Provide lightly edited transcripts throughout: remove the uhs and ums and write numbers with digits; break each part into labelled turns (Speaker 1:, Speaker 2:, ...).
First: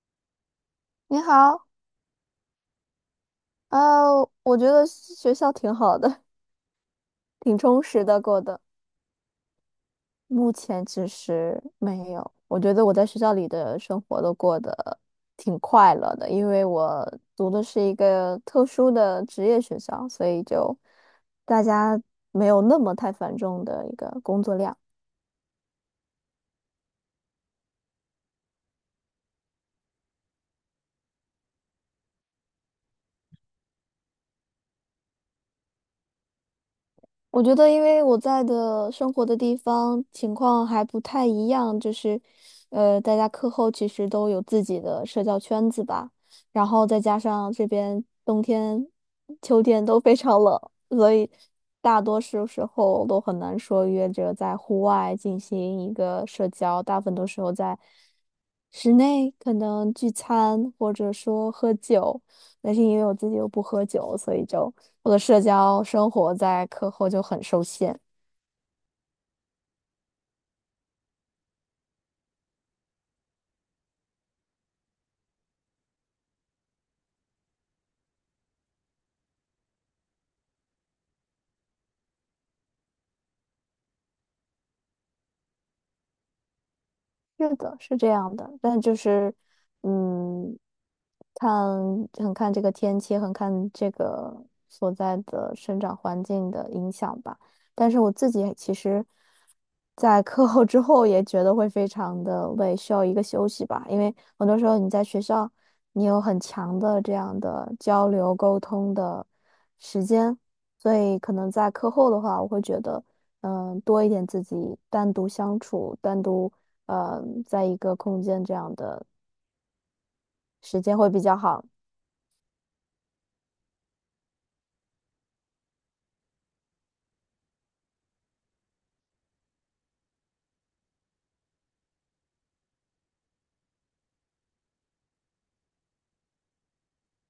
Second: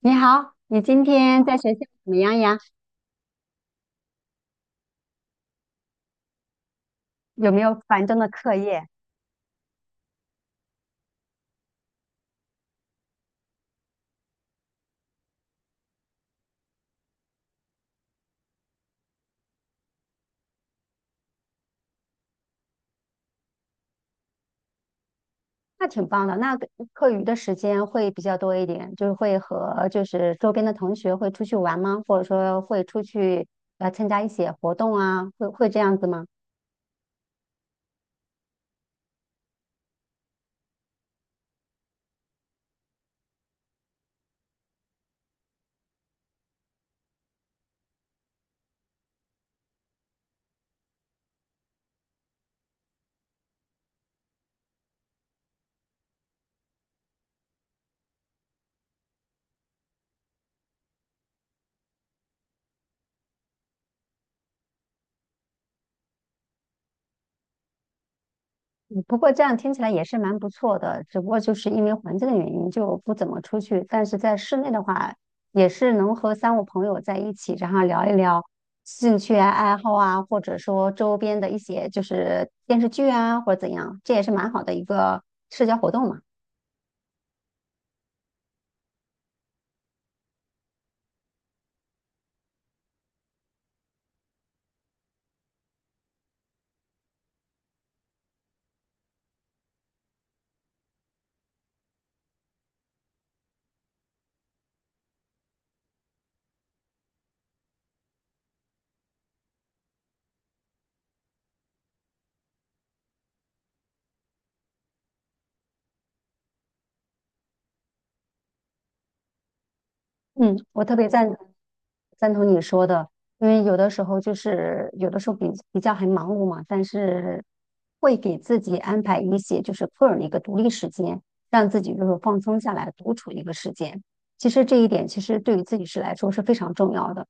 Speaker 1: 你好，你今
Speaker 2: 你
Speaker 1: 天在
Speaker 2: 好，
Speaker 1: 学校怎么样呀？
Speaker 2: 我觉得学校挺好的，
Speaker 1: 有
Speaker 2: 挺
Speaker 1: 没有
Speaker 2: 充实
Speaker 1: 繁重
Speaker 2: 的
Speaker 1: 的
Speaker 2: 过
Speaker 1: 课
Speaker 2: 的。
Speaker 1: 业？
Speaker 2: 目前其实没有，我觉得我在学校里的生活都过得挺快乐的，因为我读的是一个特殊的职业学校，所以就大家没有那么太繁重的一个工作量。
Speaker 1: 那挺棒的，那个课余的时间会比较多一点，就是会和就是周边的同学会出去玩吗？或者说会出去参加一些活动啊？会这样子吗？
Speaker 2: 我觉得，因为我在的生活的地方情况还不太一样，就是，大家课后其实都有自己的社交圈子吧，然后再加上这边冬天、秋天都非常冷，所以大多数时候都很难说约着在户外进行一个社交，大部分都时候在室内可能聚餐或者说喝酒，但是因为我自己又不喝酒，所以就。我的社交生活在课后就很受限。
Speaker 1: 不过这样听起来也是蛮不错的，只不过就是因为环境的原因就不怎么出去。但是在室内的话，也是能和三五朋友在一起，然后聊一聊兴趣啊、爱好啊，或者说周边的一些就是电视剧啊，或者怎样，这也是蛮好的一个社交活动嘛。
Speaker 2: 是的，是这样的，但就是，嗯，看很看这个天气，很看这个所在的生长环境的影响吧。但是我自己其实，在课后之后也觉得会非常的累，需要一个休息吧。因为很多时候你在学校，你有很强的这样的交流沟通的时间，所以可能在课后的话，我会觉得。多一点自己单独相处、单独在一个空间这样的
Speaker 1: 嗯，
Speaker 2: 时
Speaker 1: 我特
Speaker 2: 间
Speaker 1: 别
Speaker 2: 会比
Speaker 1: 赞
Speaker 2: 较
Speaker 1: 同
Speaker 2: 好。
Speaker 1: 你说的，因为有的时候就是有的时候比较很忙碌嘛，但是会给自己安排一些就是个人的一个独立时间，让自己就是放松下来独处的一个时间。其实这一点其实对于自己是来说是非常重要的。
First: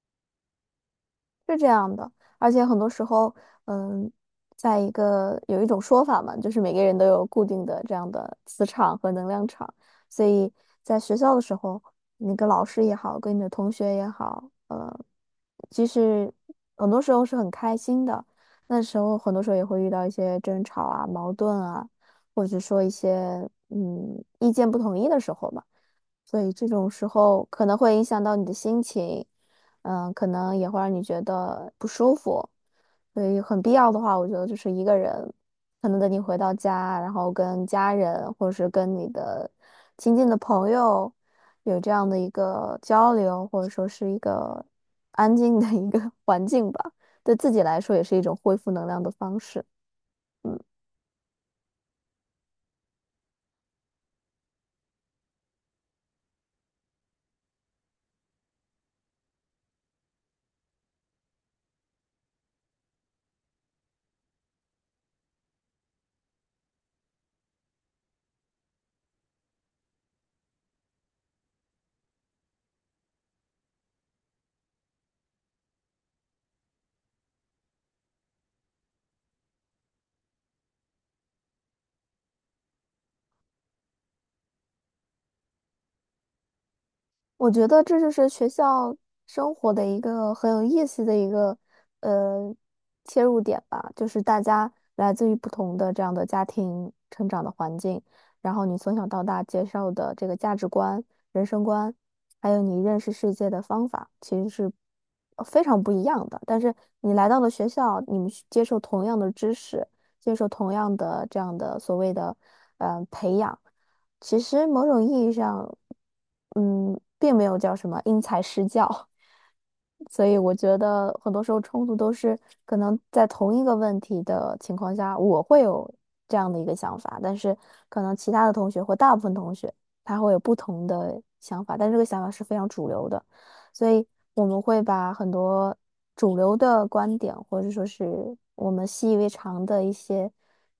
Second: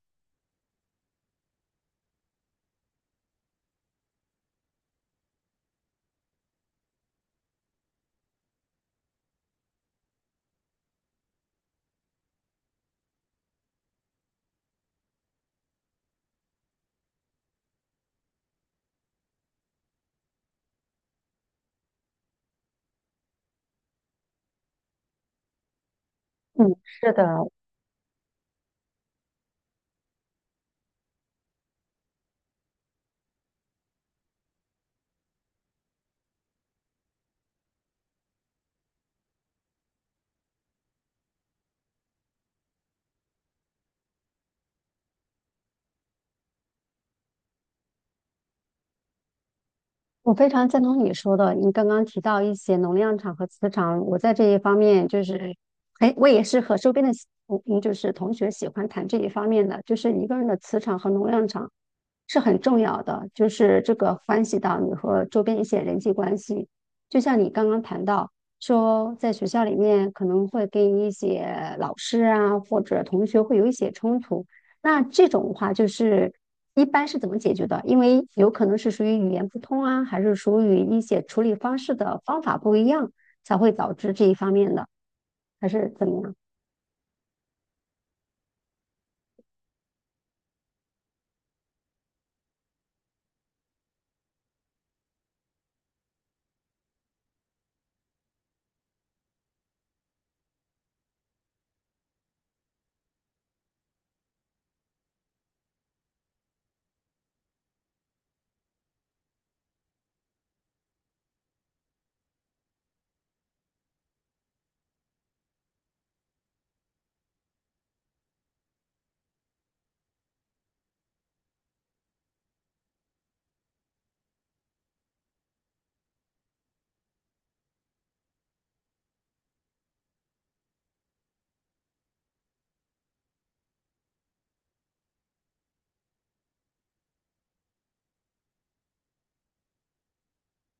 Speaker 2: 是这样的，而且很多时候，嗯，在一个有一种说法嘛，就是每个人都有固定的这样的磁场和能量场，所以在学校的时候，你跟老师也好，跟你的同学也好，其实很多时候是很开心的，那时候很多时候也会遇到一些争吵啊、矛盾啊，或者说一些意见不统一的时候嘛，所以
Speaker 1: 嗯，
Speaker 2: 这种时
Speaker 1: 是的，
Speaker 2: 候可能会影响到你的心情。嗯，可能也会让你觉得不舒服，所以很必要的话，我觉得就是一个人，可能等你回到家，然后跟家人或者是跟你的亲近的朋友有这样的一个交流，或者说是一个安静的一个 环境吧，对自己来说也是一种恢复能量的方式。
Speaker 1: 我非常赞同你说的，你刚刚提到一些能量场和磁场，我在这一方面就是很，我也是和周边的就是同学喜欢谈这一方面的，就是一个人的磁场和能量场是很重要的，就是这个关系到你和周边一些人际关系。就像你刚刚谈到说，在学校里面可能会跟一些老师啊或者同学会有一些冲突，那这种的话，就是一般是怎么解决的？因为有可能是属于语言不通啊，还是属于一些处理方式的方法不一样，才会导致这一方面的，还是怎么样？
Speaker 2: 我觉得这就是学校生活的一个很有意思的一个呃切入点吧，就是大家来自于不同的这样的家庭成长的环境，然后你从小到大接受的这个价值观、人生观，还有你认识世界的方法，其实是非常不一样的。但是你来到了学校，你们是接受同样的知识，接受同样的这样的所谓的培养。其实某种意义上，并没有叫什么因材施教，所以我觉得很多时候冲突都是可能在同一个问题的情况下，我会有这样的一个想法，但是可能其他的同学或大部分同学他会有不同的想法，但这个想法是非常主流的，所以我们会把很多主流的观点，或者说是我们习以为常的一些。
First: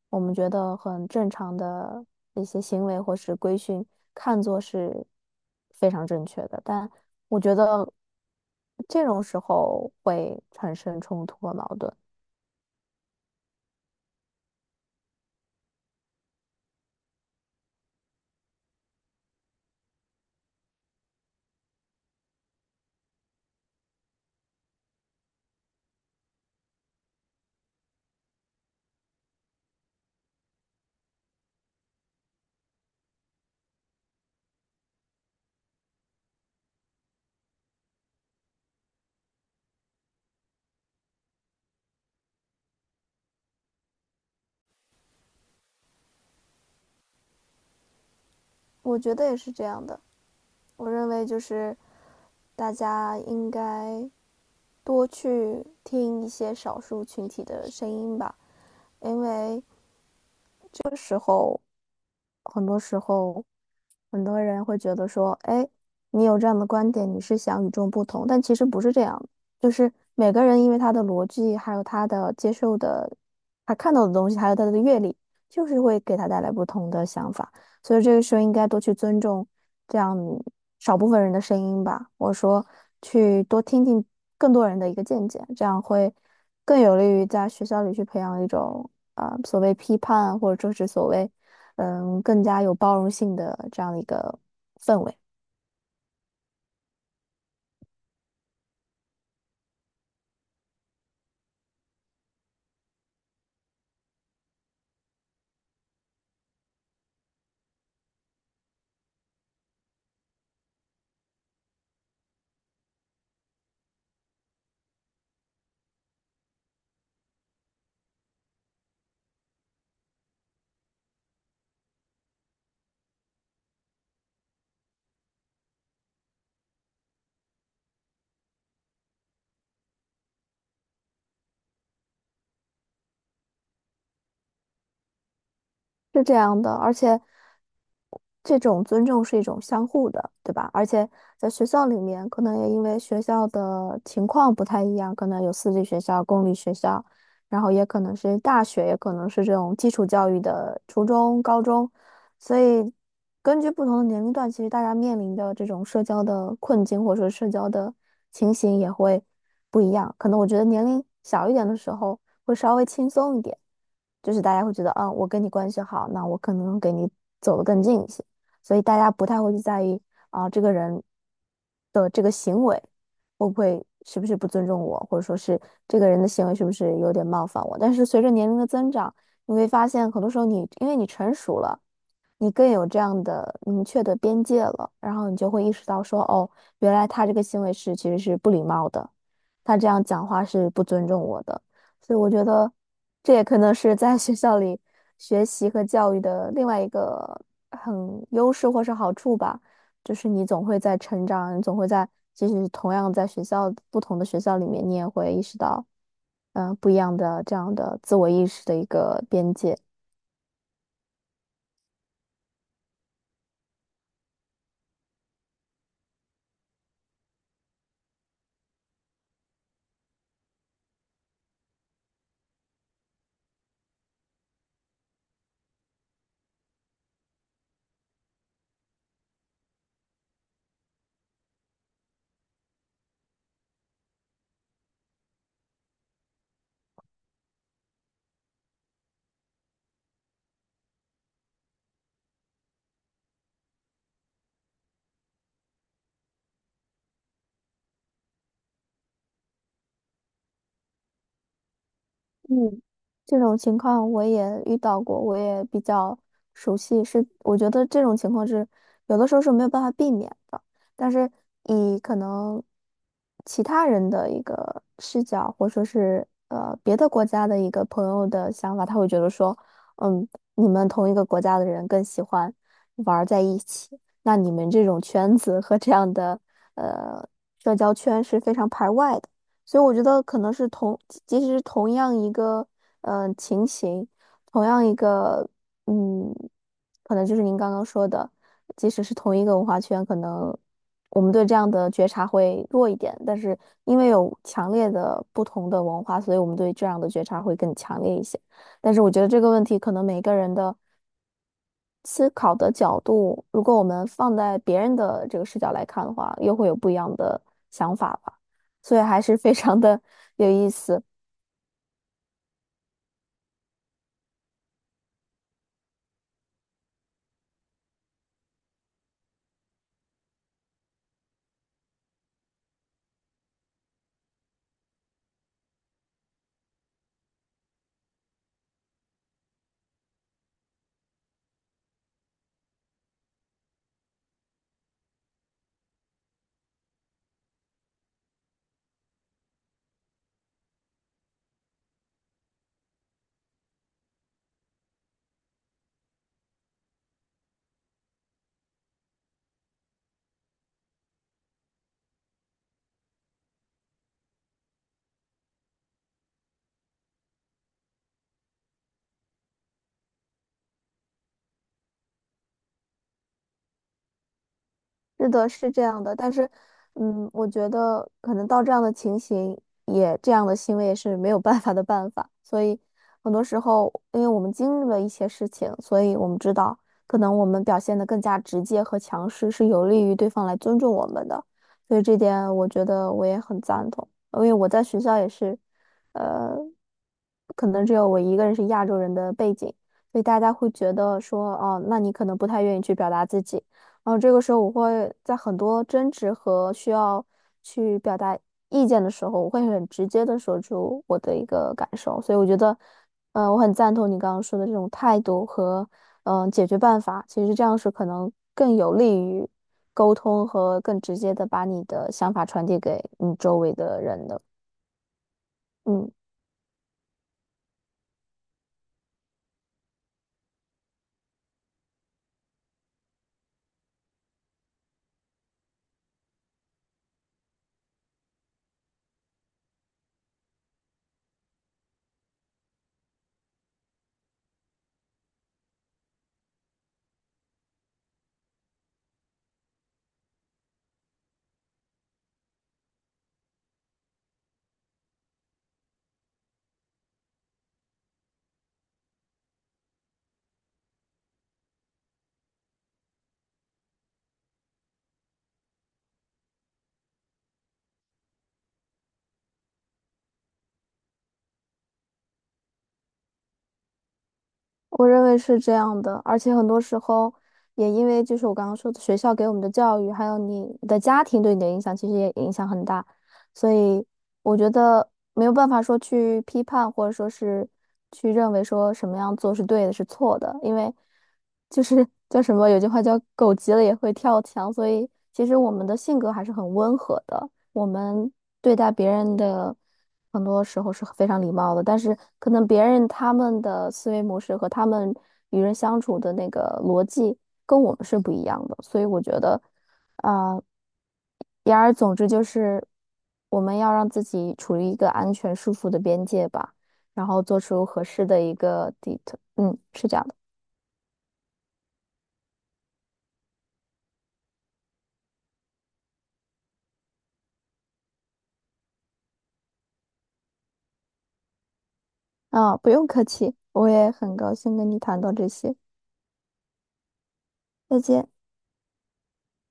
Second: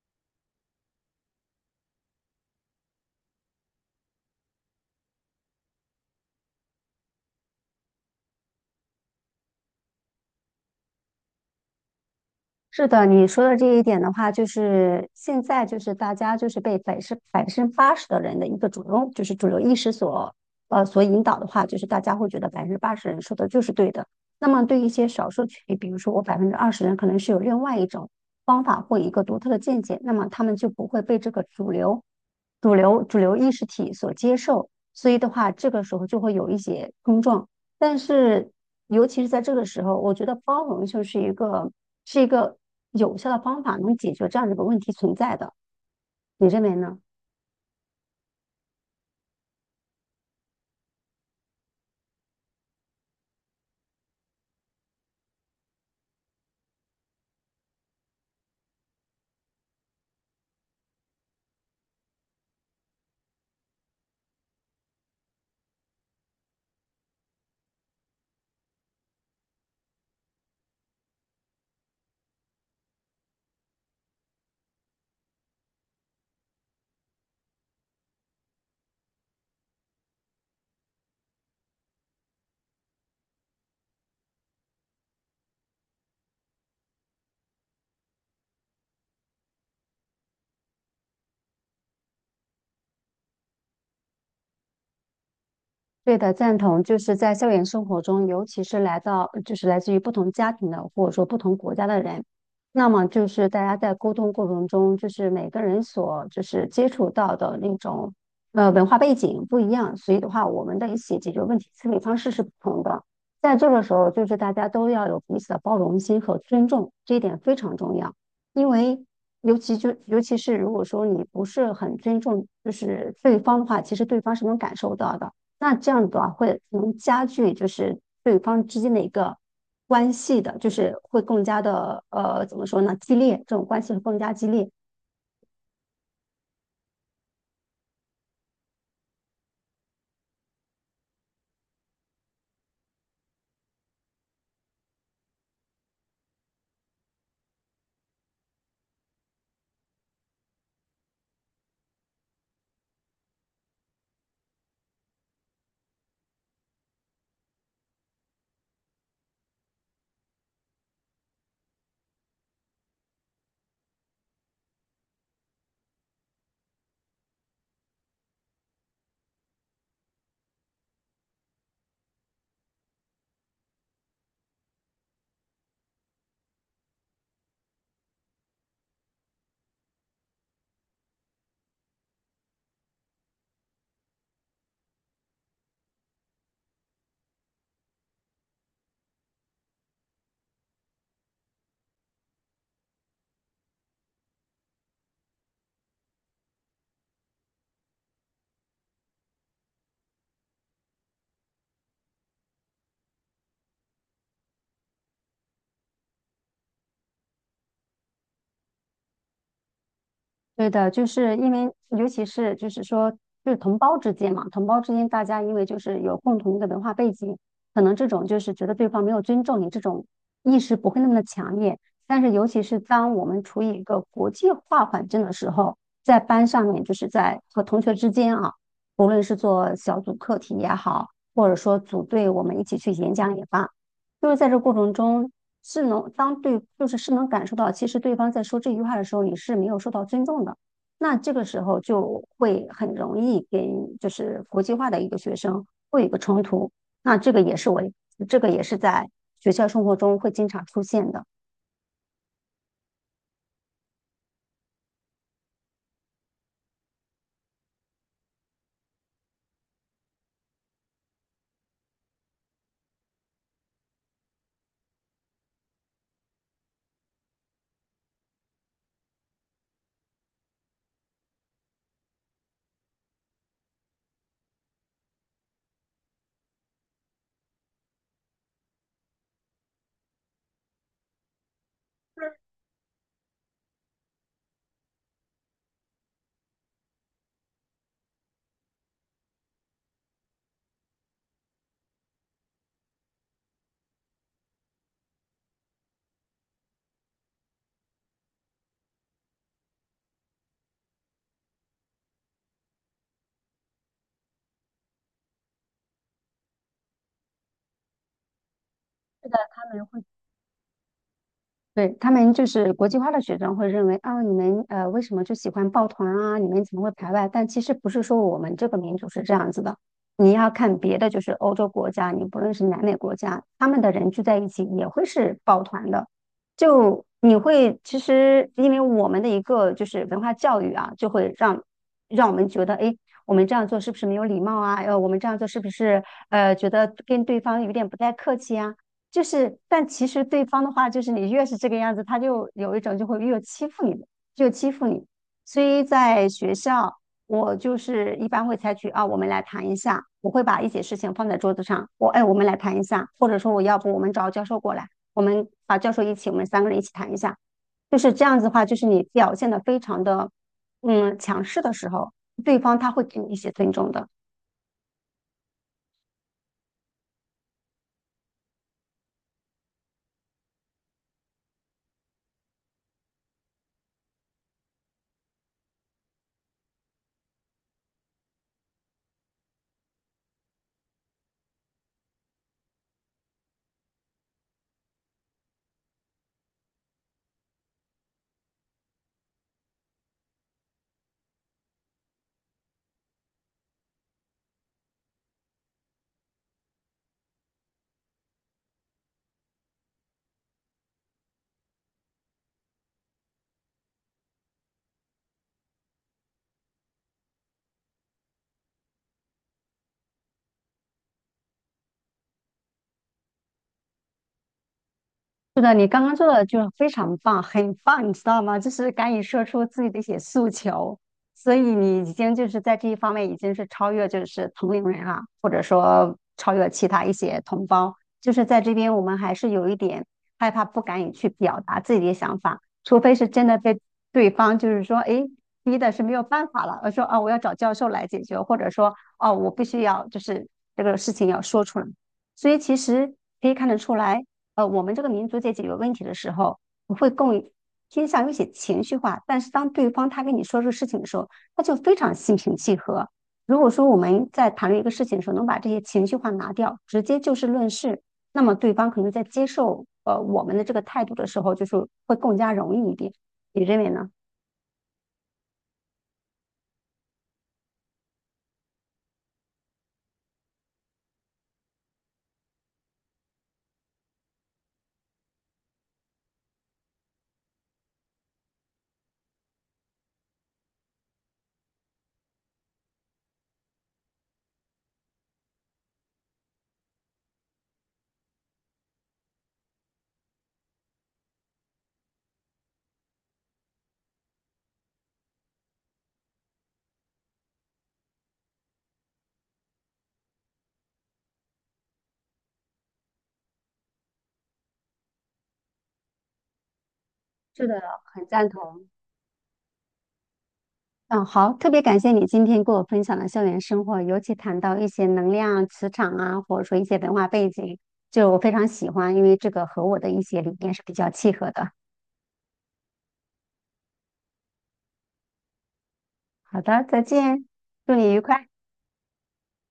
Speaker 2: 我们觉得很正常的一些行为或是规训，看作是非常正确的。但我觉得这种时候会产生冲突和矛盾。
Speaker 1: 是的，你说的这一点的话，就是现在就是大家就是被百分之八十的人的一个主流，就是主流意识所引导的话，就是大家会觉得百分之八十人说的就是对的。那么对一些少数群体，比如说我20%人可能是有另外一种方法或一个独特的见解，那么他们就不会被这个主流意识体所接受，所以的话，这个时候就会有一些碰撞。但是，尤其是在这个时候，我觉得包容就是一个是一个有效的方法，能解决这样的一个问题存在的。你认为呢？
Speaker 2: 我觉得也是这样的。我认为就是大家应该多去听一些少数群体的声音吧，因为很多时候。很多人会觉得说，哎，你有这样的观点，你是想与众不同，但其实不是这样的就是每个人因为他的逻辑，还有他的接受的，他看到的东西，还有他的阅历，就是会给他带来不同的想法，所以这个时候应该多去尊重这样少部分人的声音吧。我说，去多听听更多人的一个见解，这样会更有利于在学校里去培养一种所谓批判，或者说是所谓。更加有包容性的这样的一个氛围，
Speaker 1: 对的，赞同。就是在校园生活中，尤其是来到，就是来自于不同家庭的，或者说不同国家的人，那么就是大家在沟通过程中，就是每个人所就是接触到的那种文化背景不一样，所以的话，我们的一些解决问题思维方式是不同的。在这个时候，就是大家都要有彼此的包容心和尊重，这一点非常重要。因为尤其是如果说你不是很尊重就是对方的话，其实对方是能感受到的。那这样的话会能加剧就是对方之间的一个关系的，就是会更加的怎么说呢，激烈，这种关系会更加激烈。
Speaker 2: 是这样的。而且，这种尊重是一种相互的，对吧？而且在学校里面，可能也因为学校的情况不太一样，可能有私立学校、公立学校，然后也可能是大学，也可能是这种基础教育的初中、高中，所以根据不同的年龄段，其实大家面临的这种社交的困境或者说社交的情形也会不一样。可能我觉得年龄小一点的时候。会稍微轻松一点，就是大家会觉得，啊，我跟你关系好，那我可能给你走得更近一些，所以大家不太会去在意啊，这个人的这个行为会不会是不是不尊重我，或者说是这个人的行为是不是有点冒犯我。但是随着年龄的增长，你会发现很多时候你因为你成熟了。你更有这样的明确的边界了，然后你就会意识到说，哦，原来他这个行为是其实是不礼貌的，他这样讲话是不尊重我的。所以我觉得这也可能是在学校里学习和教育的另外一个很优势或是好处吧，就是你总会在成长，你总会在，即使同样在学校不同的学校里面，你也会意识到，不一样的这样的自我意识的一个边界。
Speaker 1: 对的，就是因为，尤其是就是说，就是同胞之间嘛，同胞之间大家因为就是有共同的文化背景，可能这种就是觉得对方没有尊重你这种意识不会那么的强烈。但是，尤其是当我们处于一个国际化环境的时候，在班上面，就是在和同学之间啊，无论是做小组课题也好，或者说组队我们一起去演讲也罢，就是在这过程中，是能当对，就是是能感受到，其实对方在说这句话的时候，你是没有受到尊重的。那这个时候就会很容易跟就是国际化的一个学生会有一个冲突。那这个也是我，这个也是在学校生活中会经常出现的。
Speaker 2: 嗯，这种情况我也遇到过，我也比较熟悉。是，我觉得这种情况是有的时候是没有办法避免的，但是以可能其他人的一个视角，或者说是别的国家的一个朋友的想法，他会觉得说，嗯，你们同一个国家的人更喜欢玩儿在一起，那你们这种圈子和这样的呃社交圈是非常排外的。所以我觉得可能是同，即使是同样一个情形，同样一个嗯，可能就是您刚刚说的，即使是同一个文化圈，可能我们对这样的觉察会弱一点，但是因为有强烈的不同的文化，所以我们对这样的觉察会更强烈一些。但是我觉得这个问题可能每个人的。思考的角度，如果我们放在别人的这个视角来看的话，又会有不一样的想法吧。所以还
Speaker 1: 是
Speaker 2: 是
Speaker 1: 的，
Speaker 2: 非
Speaker 1: 他
Speaker 2: 常
Speaker 1: 们会
Speaker 2: 的有意思。
Speaker 1: 对，他们就是国际化的学生会认为，啊，你们为什么就喜欢抱团啊？你们怎么会排外？但其实不是说我们这个民族是这样子的。你要看别的，就是欧洲国家，你不论是南美国家，他们的人聚在一起也会是抱团的。就你会其实因为我们的一个就是文化教育啊，就会让让我们觉得，哎，我们这样做是不是没有礼貌啊？我们这样做是不是觉得跟对方有点不太客气啊？就是，但其实对方的话，就是你越是这个样子，他就有一种就会越欺负你的，就欺负你。所以在学校，我就是一般会采取啊，我们来谈一下，我会把一些事情放在桌子上，我哎，我们来谈一下，或者说我要不我们找教授过来，我们把教授一起，我们3个人一起谈一下。就是这样子的话，就是你表现的非常的强势的时候，对方他会给你一些尊重的。
Speaker 2: 是的，是这样的，但是，我觉得可能到这样的情形也这样的行为也是没有办法的办法，所以很多时候，因为我们经历了一些事情，所以我们知道，可能我们表现得更加直接和强势是有利于对方来尊重我们的，所以这点我觉得我也很赞同，因为我在学校也是，呃，可能只有我一个人是亚洲人的背景，所以大家会觉得说，哦，那你可能不太愿意去表达自己。然后这个时候，我会在很多争执和需要去表达意见的时候，我会很直接的说出我的一个感受。所以我觉得，我很赞同你刚刚说的这种态度和解决办法。其实这样是可能更有利于沟通和更直接的把你的想法传递给你周围的人的。
Speaker 1: 是的，你刚
Speaker 2: 嗯。
Speaker 1: 刚做的就非常棒，很棒，你知道吗？就是敢于说出自己的一些诉求，所以你已经就是在这一方面已经是超越就是同龄人了，或者说超越其他一些同胞。就是在这边，我们还是有一点害怕，不敢于去表达自己的想法，除非是真的被对方就是说，诶，逼的是没有办法了，而说啊，我要找教授来解决，或者说啊我必须要就是这个事情要说出来。所以其实可以看得出来。我们这个民族在解决问题的时候，我会更偏向于一些情绪化。但是当对方他跟你说这个事情的时候，他就非常心平气和。如果说我们在谈论一个事情的时候，能把这些情绪化拿掉，直接就事论事，那么对方可能在接受我们的这个态度的时候，就是会更加容易一点。你认为呢？
Speaker 2: 我认为是这样的，而且很多时候也因为就是我刚刚说的学校给我们的教育，还有你的家庭对你的影响，其实也影响很大。所以我觉得没有办法说去批判，或者说是去认为说什么样做是对的，是错的，因为就是叫什么，有句话叫“狗急了也会跳墙”，所以其实我们的性格还是很温和的。我们对待别人的很多时候是非常礼貌的，但是可能别人他们的思维模式和他们与人相处的那个逻辑跟我们是不一样的，所以我觉得，啊、言而总之就是我们要让自己处于一个安全舒服的边界吧，然后做
Speaker 1: 是的，
Speaker 2: 出合
Speaker 1: 很
Speaker 2: 适的
Speaker 1: 赞
Speaker 2: 一
Speaker 1: 同。
Speaker 2: 个 d 嗯，是这样的
Speaker 1: 嗯，好，特别感谢你今天跟我分享的校园生活，尤其谈到一些能量、磁场啊，或者说一些文化背景，就我非常喜欢，因为这个和我的一些理念是比较契合的。
Speaker 2: 不用客气，我也很高兴跟你谈到这些，
Speaker 1: 好的，再见，祝
Speaker 2: 再
Speaker 1: 你愉
Speaker 2: 见。
Speaker 1: 快。